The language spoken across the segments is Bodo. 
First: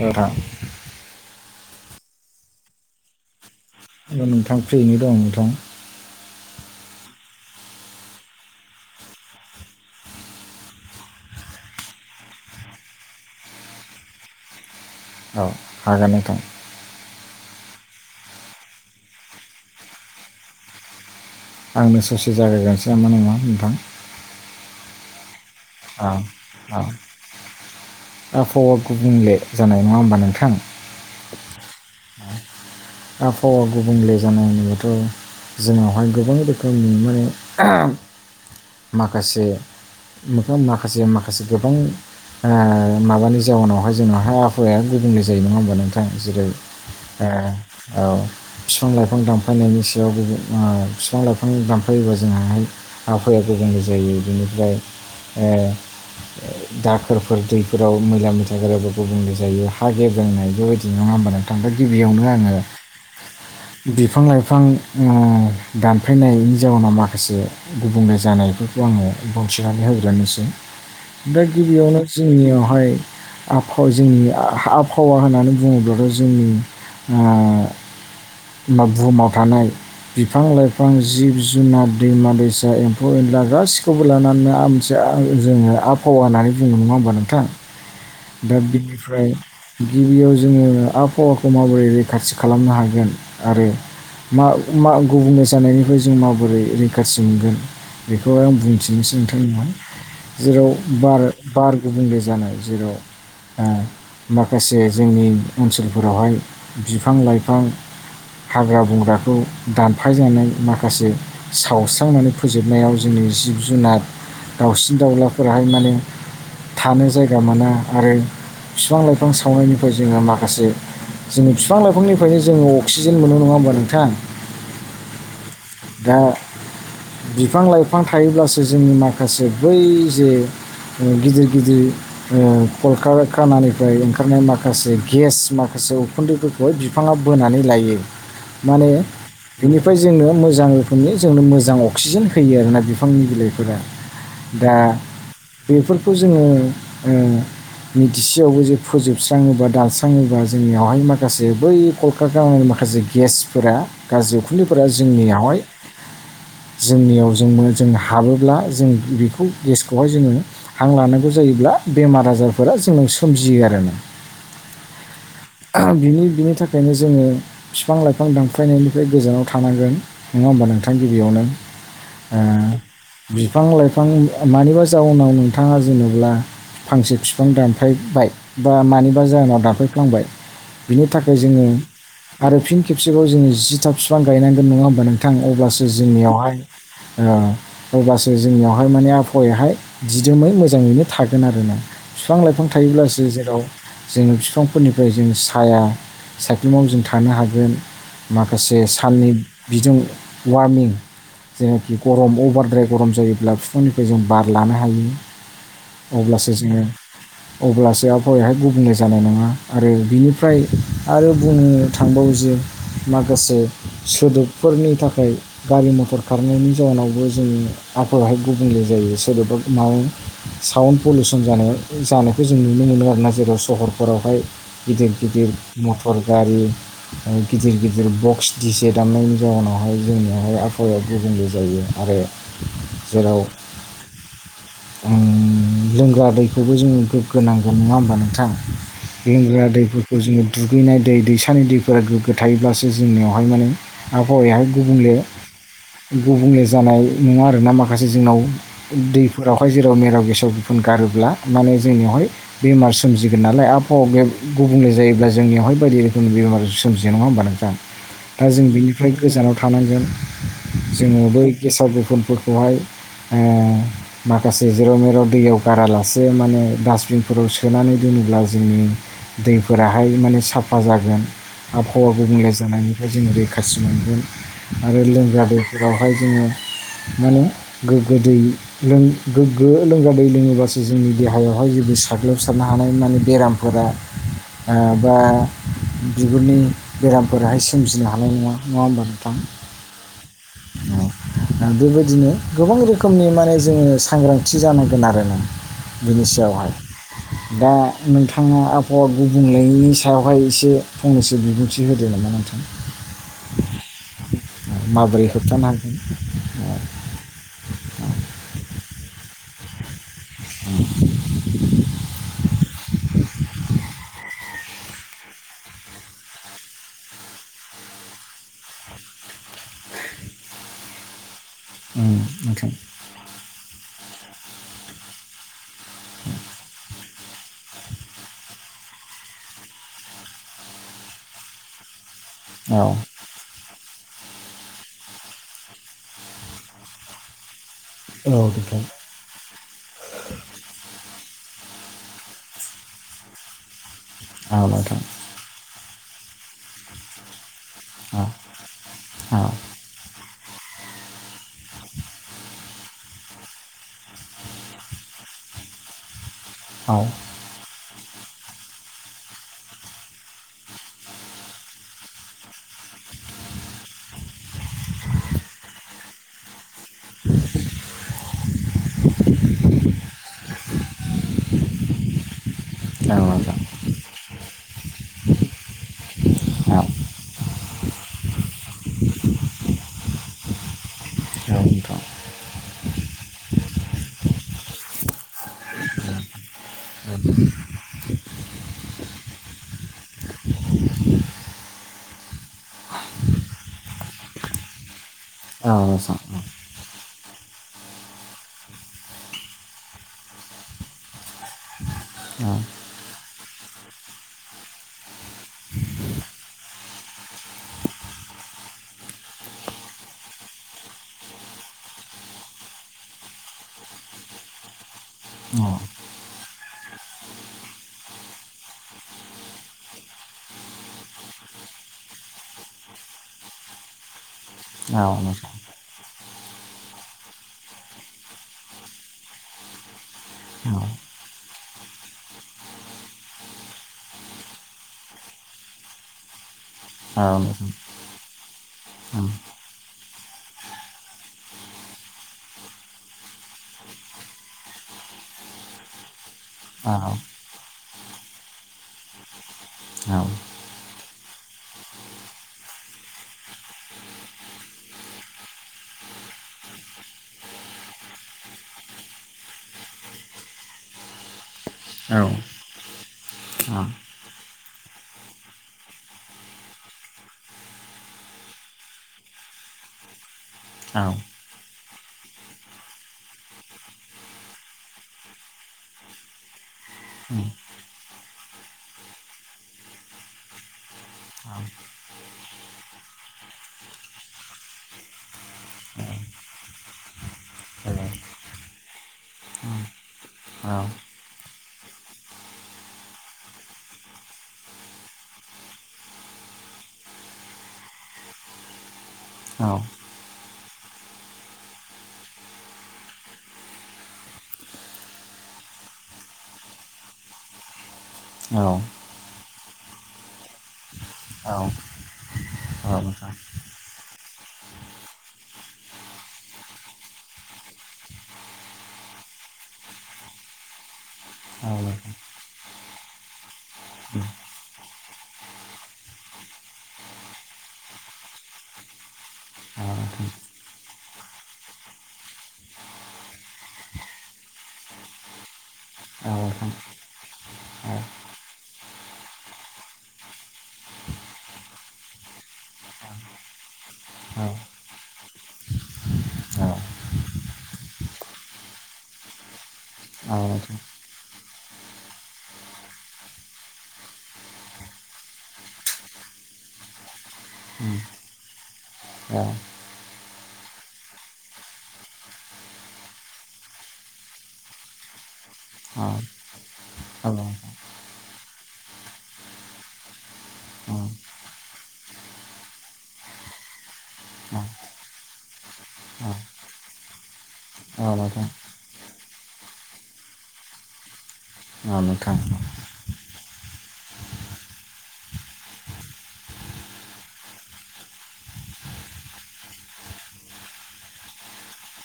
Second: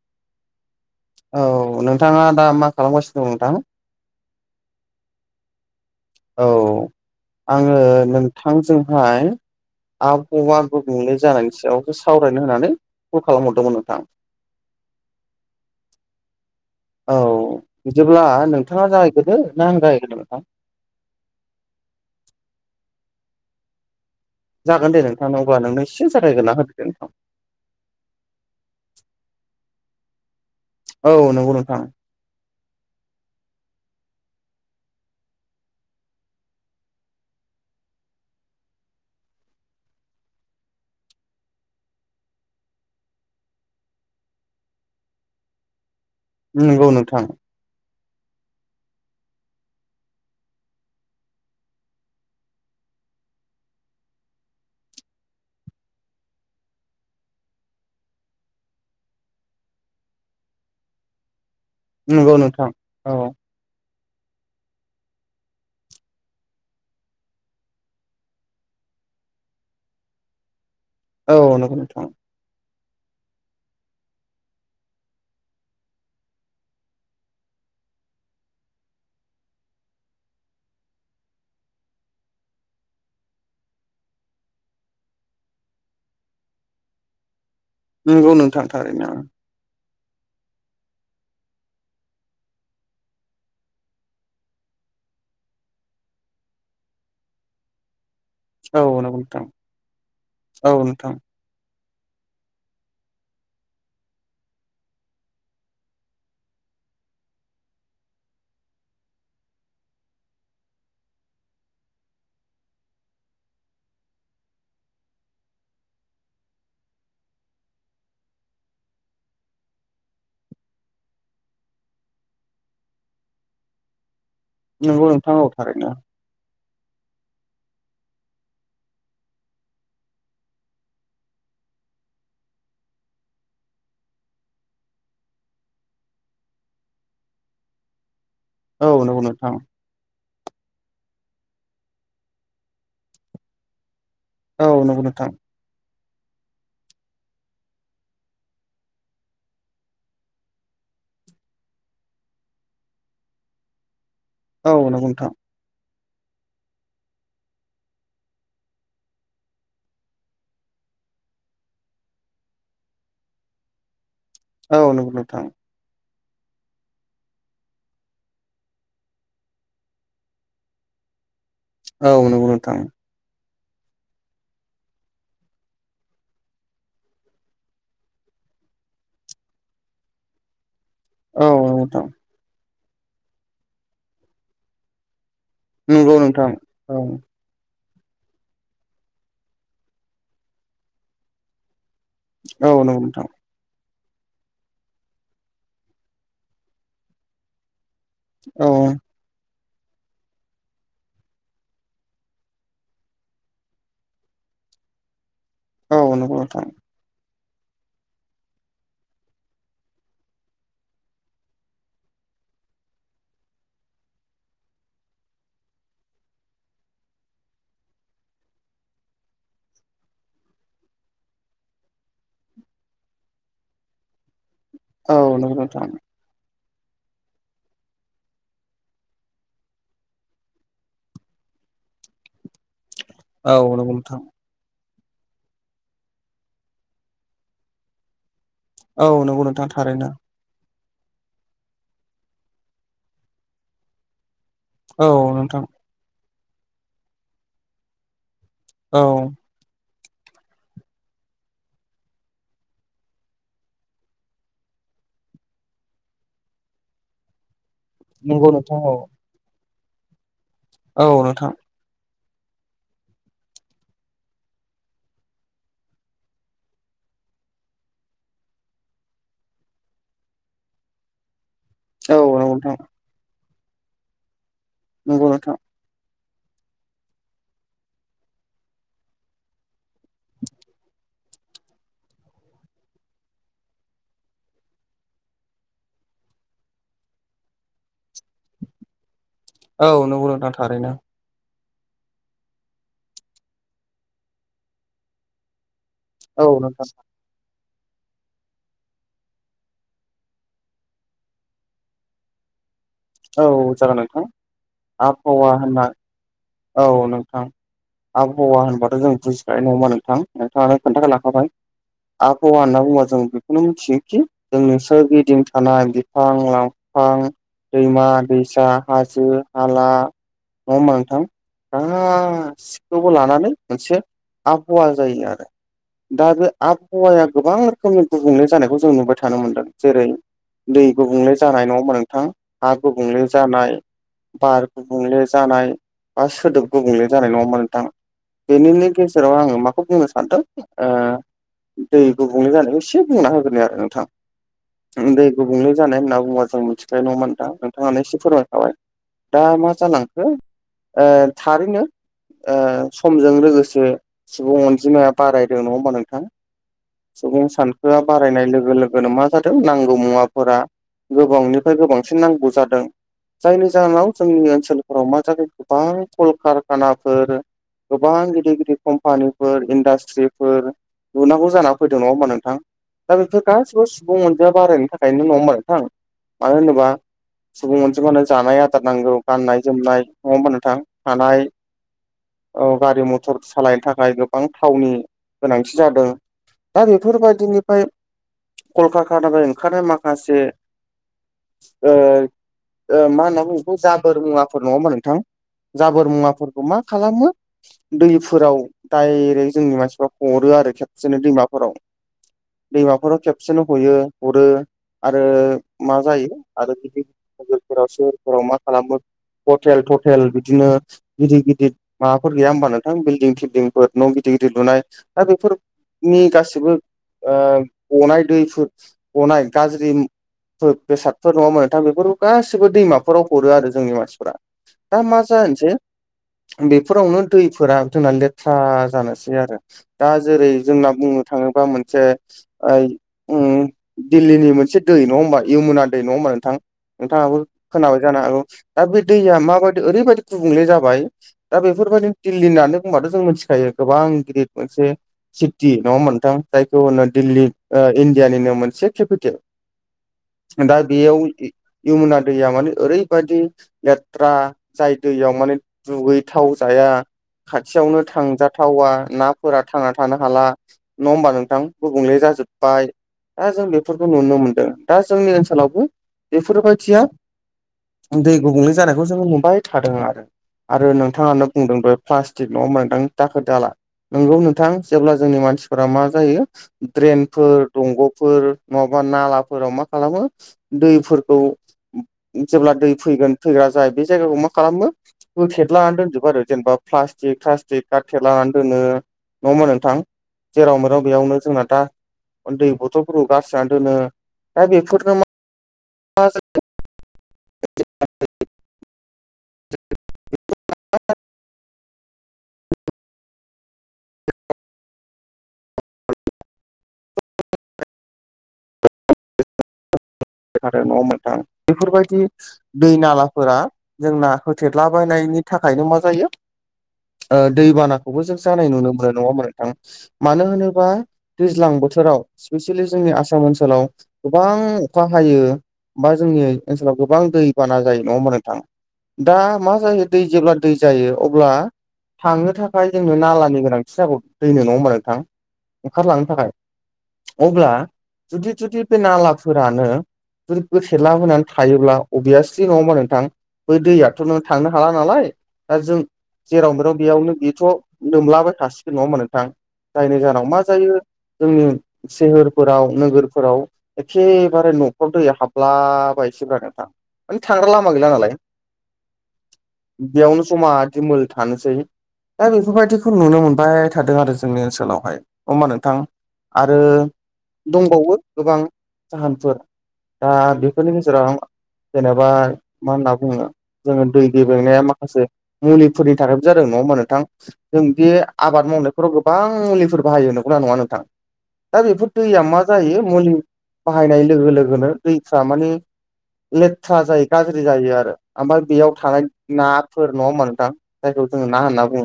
नोंथां औ नोंथाङा दा मा खालामगासिनो दं नोंथां नोंथां फ्रिनो दं नोंथां औ आङो नोंथांजोंहाय आबहावा गुबुंले जानायनि सायावसो सावरायनो होननानै कल खालामहरदोंमोन नोंथां औ हागोन नोंथां औ बिदिब्ला नोंथाङा जाहैग्रोदो ना आं जागायग्रोनो नोंथां आंनो ससे जागाय गोनोसै नामा नोंथां जागोन दे नों [unintelligible] आ आ आबहावा गुबुंले जानाय नङा होमबा नोंथां औ नंगौ नोंथा आबहावा गुबुंले जानाय होनोबाथ' जोंनावहाय गोबां रोखोमनि माने माखासे माखासे माखासे गोबां माबानि जाउनावहाय जाउनावहाय आबहावाया गुबुंले जायो नङा होनबा नोंथां औ जेरै नंगौ नोंथां ओ औ बिफां लाइफां दानफायनायनि सायावबो बिफां लाइफां दानफायोबा जोंहाहाय आबहावाया गुबुंले जायो बिनिफ्राय दाखोरफोर दैफोराव मैला मैथा गोराबो गुबुंले जायो हा गेब्रोंनाय बेबायदि नङा होनोमबानो ओमफ्राय गिबियावनो नंगौ आङो नोंथां औ बिफां लाइफां उम दानफायनायनि जाउनाव माखासे गुबुंले जानायफोरखौ आङो फंसे होग्रोनोसै बे दा औ नंगौ गिबियावनो ज नोंथां जोंनियावहाय आबहाव जोंनि आबहावा होननानै बुङोब्लाथ' जोंनि बुहुमाव थानाय बिफां लाइफां जिब जुनार दैमा दैसा एम्फौ एनला गासैखौबो लानानै आ जोङो आबहावा होननानै जोङो नङा होमबा नोंथां नंगौ दा नोंथां थारैनो बिनिफ्राय गिबियाव जोङो आबहावाखौ माबोरै रैखाथि खालामनो हागोन आरो मा मा गुबुंले जानायनिफ्राय जों माबोरै रैखाथि मोनगोन बेखौहाय आं औ बुंथिनोसै नंगौ नोंथां नोंथांमोनहा जेराव औ नोंथां बार बार गुबुंले जानाय जेराव माखासे जोंनि ओनसोलफोरावहाय बिफां लाइफां हाग्रा बंग्राखौ दानफाय जानाय माखासे सावस्रांनानै फोजोबनायाव जोंनि जिब जुनार दाउसिन दाउलाफोराहाय माने थानो जायगा मोना आरो बिफां लाइफां सावनायनिफ्राय जोङा माखासे जोङो बिफां लाइफांनिफ्रायनो जोङो अक्सिजेन मोनो नङा होमबा नोंथां नंगौ नोंथां औ थारैनो दा बिफां लाइफां थायोब्लासो जोंनि माखासे बै जे गिदिर गिदिर ओ कलकारखानानिफ्राय ओंखारनाय माखासे गेस माखासे उखुन्दैफोर गय बिफाङा बोनानै लायो [inaudible] माने नंगौ नोंथां बिनिफ्राय जोंनो मोज मोजां रोखोमनि जोंनो मोजां अक्सिजेन होयो आरोना बिफांनि बिलाइफोरा औ दा नंगौ नोंथां बेफोरखौ जोङो ओ मिथिसेयावबो जे फोजोबस्राङो बा दानस्राङोबा जोंनियावहाय माखासे बै कलकारखानानिफाय माखासे गेसफोरा गाज्रि औ उखुन्दैफोरा नंगौ नोंथां जोंनियावहाय जोंनियाव जोंनो जों हाबोब्ला जों बेखौ गेसखौहाय जोङो हां लानांगौ जायोब्ला बेमार आजारफोरा जोंनाव सोमजियो आरोना औ नोंगौ नोंथां बिनि बिनि थाखायनो जोङो बिफां लाइफां दानफायनायनिफ्राय गोजानाव थानांगोन नङा होमबा नोंथां गिबियावनो औ ओ नंगौ नोंथां बिफां लाइफां मानिबा जाउनाव नोंथाङा जेनेब्ला फांसे बिफां दानफायबाय बा मानिबा जाहोनाव दानफायफ्लांबाय बिनि थाखाय औ जोङो नंगौ नोंथां आरो फिन खेबसेबाव जोङो जि था बिफां गायनांगोन नङा होमबा थां अब्लासो नंगौ नोंथां जोंनियावहाय औ ओ अब्लासो जोंनियावहाय माने आबहावायाहाय दिदोमै मोजाङैनो थागोन आरोना बिफां लाइफां औ नंगौ थायोब्लासो नोंथां जेराव जोङो बिफांफोरनिफ्राय जों साया सायख्लुमाव जों थानो हागोन औ माखासे साननि बिदुं वार्मिं जेनाखि गरम अभारद्राय गरम जायोब्ला बिफांनिफ्राय जों बार लानो हायो औ नंगौ अब्लासो नोंथां जोङो [inaudible] अब्लासो आबहावायाहाय गुबुंले जानाय नङा आरो बिनिफ्राय आरो बुंनो थांबावो जे माखासे सोदोबफोरनि थाखाय गारि मथर खारनायनि जाउनावबो जों आबहावायाहाय गुबुंले जायो सोदोबा मा साउन्ड पलिउसन जानाय जानायखौ जों नुनो मोनो आरोना जेराव सहरफोरावहाय गिदिर औ गिदिर नंगौ नोंथां मथर गारि गिदिर गिदिर बक्स दिसे दामनायनि जउनावहाय जोंनि आबहावाया गुबुंले जायो आरो जेराव औ नंगौ नोंथां उम लोंग्रा दैखौबो जोंङो गोग्गोनागोन नङा होमबा नोंथां। औ नंगौ लोंग्रा नोंथां थारैनो दैफोरखौ जोंङो दुगैनाय दै दैसानि दैफोरा गोगो थायोब्लासो जोंनियावहाय माने आबहावायाहाय औ गुबुंले नोंथां गुबुंले जानाय नंङा आरोना माखासे जोंनाव औ दैफोराव। जेराव मेराव गेसाव गोफोन गारोब्ला माने जोंनियावहाय। बेमार सोमजिगोन नालाय आबहावा बेहाय गुबुंले जायोब्ला जोंनियावहाय बायदि रोखोमनि बेमार सोमजियो नंङा होमबा नोंथां। दा नंगौ जों नोंथां औ बेनिफ्राय गोजानाव थानांगोन औ जोंङो बै नोंथां गेसाव गोफोनफोरखौहाय ओ माखासे जेराव मेराव दैयाव गारालासे माने डासबिनफोराव सोनानै दोनोब्ला जोंनि दैफोराहाय माने साफा जागोन। आबहावा औ नंगौ गुबुंले नोंथां जानायनिफ्राय जोंङो रैखाथि मोनगोन आरो नंगौ लोंग्रा नोंथां दै जेरावहाय जोंङो माने गोगो दै गोगो लोंग्रा दै लोङोबासो जोंनि देहायावहाय जेबो साग्लोबसारनाय हानाय माने बेराम। बा बिगुरनि बेरामफोराहाय सोमजिनो हानाय नंङा, नंङा होमबा नोथां। औ नोंगौ नोंथां थारैनो। बेबायदिनो गोबां रोखोमनि मालायजों सांग्रांथि जानांगोन आरो ना? बिनि औ सायावहाय। नोंथां दा नोंथाङा आबहावा गुबुंलेनि सायावहाय एसे फंनैसो बिबुंथि होदो नामा नोंथां। औ जागोन नोंथां माबोरै आबहावा होनना। [inaudible] औ नोंथां आबहावा होनबाथ' जों बुजिखानाय नङाहोबा नोंथां। नोंथाङा खोन्थाना लाखाबाय आबहावा होना बुंबा जों बेखौनो मिथियोदि। जोंनि सोर गिदिं थानाय बिफां लाइफां। दैमा-दैसा, हाजो-हाला, नंङा होमबा नोंथां। उम, नोंथां गसिखौबो लानानै मोनसे आबहावा जायो आरो। दा बे आबहावाया गोबां रोखोमनि गुबुंले जानायखौ जों नुबाय थानो मोनदों जेरै- दै गुबुंले जानाय नंङा होमबा नोंथां। नोंथां हा औ गुबुंले जानाय बार गुबुंले जानाय। बा सोदोब गुबुंले जानाय नंङा होमबा नोंथां नोंथां बेनिनो गेजे जेराव आंङो माखौ बुंनो सानदों ओ दै गुबुंले जानायखौ एसे बुंना होग्रोनि आरो नोंथां। [unintelligible] दै गुबुंले जानाय होनना बुंब्ला जों मिथिखायो नंङा होमबा नोंथां, नोंथांआनो एसे औ फोरमाय औ दा मा जालांखो। ओ थारैनो समजों ओ लोगोसे सुबुं अनजिमाया। बारायदों नंङा होमबा नोंथां। औ। सुबुं सानखोआ बारायनाय लोगो लोगोनो मा जादों नांगौ मुवाफोरा। गोबांनिफ्राय गोबांसिन नांगौ जादों जायनि जाहोनाव जोंनि ओनसोल। हरावमा जादों गोबां कलकारखानाफोर। गोबां गिदिर गिदिर कम्पानिफोर इन्डास्ट्रिफोर। लुनांगौ जाना फैदों नंङा होनोमबा नोंथां दा नोंथां औ नोंथां औ नोंथां औ नोंथां औ बेफोर गासिबो। सुबुं अजिमा बारायनायनि थाखायनो नंङा होमबा नोंथां मानो होनोब्ला। सुबुं अनजिबानो जानाय आदार नांगौ गाननाय जोमनाय नंङा होमबा नोंथां थानाय। औ गारि मथर सालायनो थाखाय गोबां थावनि गोनांथि जादों। दा बेफोरबायदिनिफ्राय कलकारानिफ्राय ओंखारनाय माखासे। ओ मा होनना बुंङो बेखौ जाबोर मुवाफोर नंङा होमबा नों थां जाबोर मुवाफोरखौ मा खालामो दैफोराव डायरेक्ट जोंनि मानसिफ्रा हरो आरो खेबखुसेनो दैमाफोराव उम दैमाफोराव खेबसेनो हयो हरो आरो मा जायो आरो बि नोगोरफोराव सोहोरफोराव मा खालामो हटेल थटेल बिदिनो गिदिर गिदिर माबाफोर गैया होमबा नोंथां बिल्डिं थिल्डंफोर न' गिदिर गिदिर लुनाय दा बेफोर नि गासिबो ओ गनाय दैफोर गनाय गाज्रि बेसादफोर नङा ओमबा नोंथां बेफोर गासिबो दैमाफोराव हरो आरो जोंनि मानसिफोरा दा मा जानोसेै बेफोरावनो दैफोरा जोंना लेथ्रा जानोसै आरो दा जेरै जोंना बुंनो थांङोबा मोनसे ओ उम दिल्लीनि मोनसे दै नंङा होमबा इयमुना दै नंङा होमबा नोंथां? नोंथाङाबो खोनाबाय जानो हागौ दा बे दैया माबायदि ओरैबायदि गुबुंले जाबाय। दा बेफोरबायदि दिल्ली होननानै बुंबाथ' जों मिथिखायो गोबां गिदद मोनसे सिपटि नङा होमबा नोंथां जायखौ होनो दिल्ली ओ इण्डियानिनो मोनसे खेपिटे दा बेयाव इ इयमुना दैया माने ओरैबादि लेट्रा जाय दैयाव माने दुगै थाव जाया खाथियावनो थांजाथावा नाफोरा थांना थानो हाला नङा होमबा नोंथां? गुबुंले जाजोब बाय आ जों बेफोरखौ नुनो मोनदों दा जोंनि ओनसोलावबो बेफोरबायदिया दै गुबुंले जानायखौ जोङो नुबाय थादों आरो आरो नोंथाङानो बुंदों बो फ्लास्टिक नङा होमबा नोंथां दाखोर- दाला नोंगौ नोंथां जेब्ला जोंनि मानसिफोरा मा जायो ड्रेनफोर दंग'फोर नङाबा नालाफोराव मा खालामो दैफोरखौ [unintelligible] जेब्ला दै फैगोन फैग्रा जाय बे जायगाखौ मा खालामो बो फेद लानानै दोनजोबबो आरो जेनेबा फ्लास्टिक थास्टिक गारथे लानानै दोनो नङा ओमबा नोंथां? औ जेराव मोनो बेयावनो जोंना दा ओ दैै बथ'लफोरखौ गारस्रिनानै दोनो दा बेफोरनो मा मा [unintelligible] [unintelligible] औ। [unintelligible] औ। [unintelligible] नङा ओमबा नोंथां बेफोरबायदि दै नोंथां नालाफोरा जोंना होथेरलाबायनायनि थाखायनो मा जायो ओ दैबानाखौबो जों जानाय नुनो मोनो नङा ओमबा नोंथां मानो होनोबा दैज्लां औ नोंथां बोथोराव स्पेसियेलि जोंनि आसाम ओनसोलाव उम गोबां अखा हायो बा जोंनि ओइ ओनसोलाव गोबां दै बाना जायो नङा होमबा नोंथां दा मा औ [unintelligible] दै नोंथां जेब्ला दै ज जायो अब्ला थांनो थाखाय जोंनो नालानि गोनांथि जागौ दैनो नङा होमबा नोंथां? ओंखारलांनो औ थाखाय नोंथां अब्ला औ जुदि थुदि बे नालाफोरानो [unintelligible] गोथेला होनानै थायोब्ला अभियासलि नङा ओमबा नोंथां? बै दैयाथ' नों थांनो हाला नालाय दा जों जेराव बेेराव बेयावनो बेथ' नोमलाबाय थासिगोन नङा होमबा नोंथांं? जायनि औ जाहोनाव मा नोंथां जायो जोंनि सोहोरफोराव नोगोरफोराव एखेबारे न'खाव दै हाबलाबायसैब्रा नोंथां। माने थांग्रा लामा गैला नालाय अ। बेयावनो जमा दिमोल थानोसै। दा [unintelligible] बेफोरबायदिखौ नुनो मोनबाय थादों आरो जोंनि ओनसोलावहाय अ ओमबा नोंथां आरो औ दंबावो गोबां जाहोनफोर दा बेफोरनि गेजेराव आं जेनेबा मा होनना बुङो जोङो दै गेबेंनाया माखासे मुलिफोरनि थाखायबो जादों नङा होमबा नोंथां? जों औ नोंथां औ बे नोंथां आबाद औ मावनायफोराव गोबां मुलिफोर बाहायो नंगौना नङा नोंथां? दा बेफोर नोंथां औ दैया मा जायो मुलि बाहायनाय लोगो लोगोनो दैफ्रा माने लेथ्रा जायो गाज्रि जायो आरो ओमफाय बेयाव थानाय नाफोर नङा नोंथां। जायखौ जोङो ना होनना बुङो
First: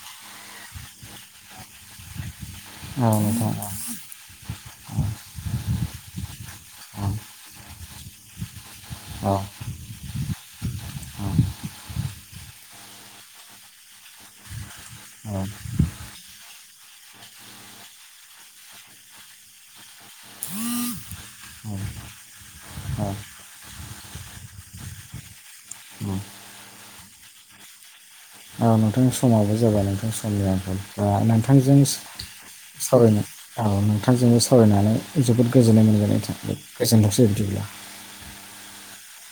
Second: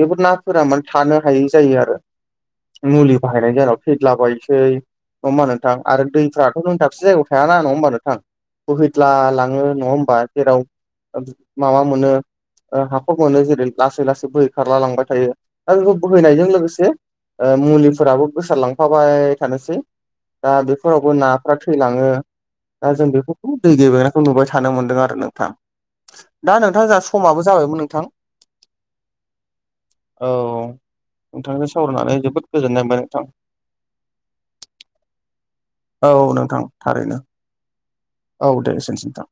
बेफोर नाफोरा माने थानो हायै जायो आरो। मुलि औ बाहायनाय [unintelligible] थैदला बायनोसै [unintelligible] थां आरो दैफ्राथ' नों दाबसे जायगायाव थायाना नङा होमबा नोंथां। बोहैद्ला लाङो नङा ओमबा जेराव [unintelligible] माबा मोनो ओ हाखर मोनो जेरै लासै लासै बोहै खारला लांबाय थायो दा बेखौ बोहैनायजों लोगोसे ओ मुलिफोराबो गोसारलांफाबाय थानोसै दा बेफोरावबो नाफ्रा थैलाङो दा जों बेफोरखौ दै गेबेनायखौ नुबाय थानो मोन्दों आरो नोंथां। दा नोंथां जोंहा समाबो जाबायमोन नोंथां। औ नोंथां समाबो जाबाय नोंथां समनि आंखाल। ओ नोंथांजों नानै जोबोद गोजोन्नाय मोनबाय सावरायनो नोंथां। औ नोंथांजोंबो सावरायनानै जोबोद गोजोननाय औ मोनबाय नोंथां। थारैनो गोजोनथोंसै बिदिब्ला। औ दे एसेनोसै नोंथां।